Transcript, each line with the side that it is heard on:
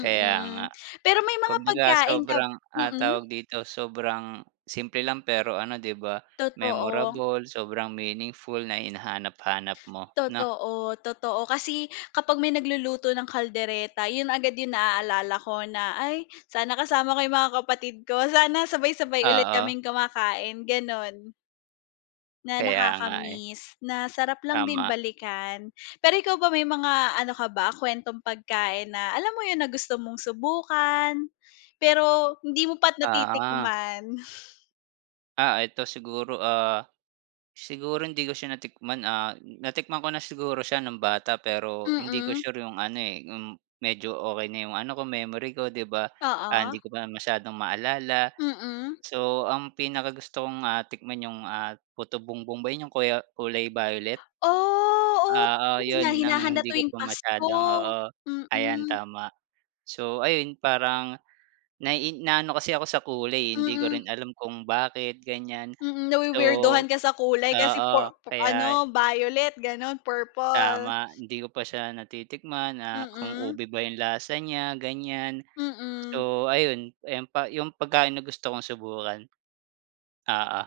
right: Kaya nga.
left: pero may mga
right: Kumbaga
left: pagkain ka
right: sobrang ang
left: mm.
right: tawag dito sobrang. Simple lang pero ano, di ba,
left: Totoo.
right: memorable sobrang meaningful na hinahanap-hanap mo, no?
left: Totoo, totoo kasi kapag may nagluluto ng kaldereta yun agad yung naalala ko na, "Ay sana kasama ko yung mga kapatid ko sana sabay sabay ulit
right: Oo.
left: kaming kumakain." Ganon. Na
right: Kaya nga eh.
left: nakakamiss. Na sarap lang din
right: Tama.
left: balikan. Pero ikaw ba, may mga ano ka ba kwentong pagkain na alam mo yun na gusto mong subukan. Pero hindi mo pa
right: Oo.
left: natitikman.
right: Ah, eto siguro, ah, siguro hindi ko siya natikman ah, natikman ko na siguro siya nung bata pero hindi ko
left: Mm.
right: sure 'yong ano, eh, 'yong medyo okey na 'yong ano ko memory ko 'di ba, ah, hindi
left: Oo.
right: ko masyadong maalala.
left: Mm.
right: So ang pinakagusto kong, ah, tikman 'yong ah, putubongbong ba 'yong kuya kulay violet.
left: Oh, oh.
right: Oo,
left: Na
right: yun ang
left: hinahanda
right: hindi ko
left: tuwing
right: pa
left: pasko.
right: masyadong, oo. Ayan
left: Mm.
right: tama. So ayun parang. Nai naano kasi ako sa kulay eh, hindi ko rin alam kung bakit ganyan.
left: Mm,
right: So
left: na-wi-weirduhan ka sa kulay kasi
right: Oo
left: pu pu
right: kaya
left: ano violet ganon, purple.
right: Tama, hindi ko pa siya natitikman na kung
left: Mm.
right: ube ba yung lasa niya ganyan.
left: Mm.
right: So ayun, ayun pa yung pagkain na gusto kong subukan. Oo.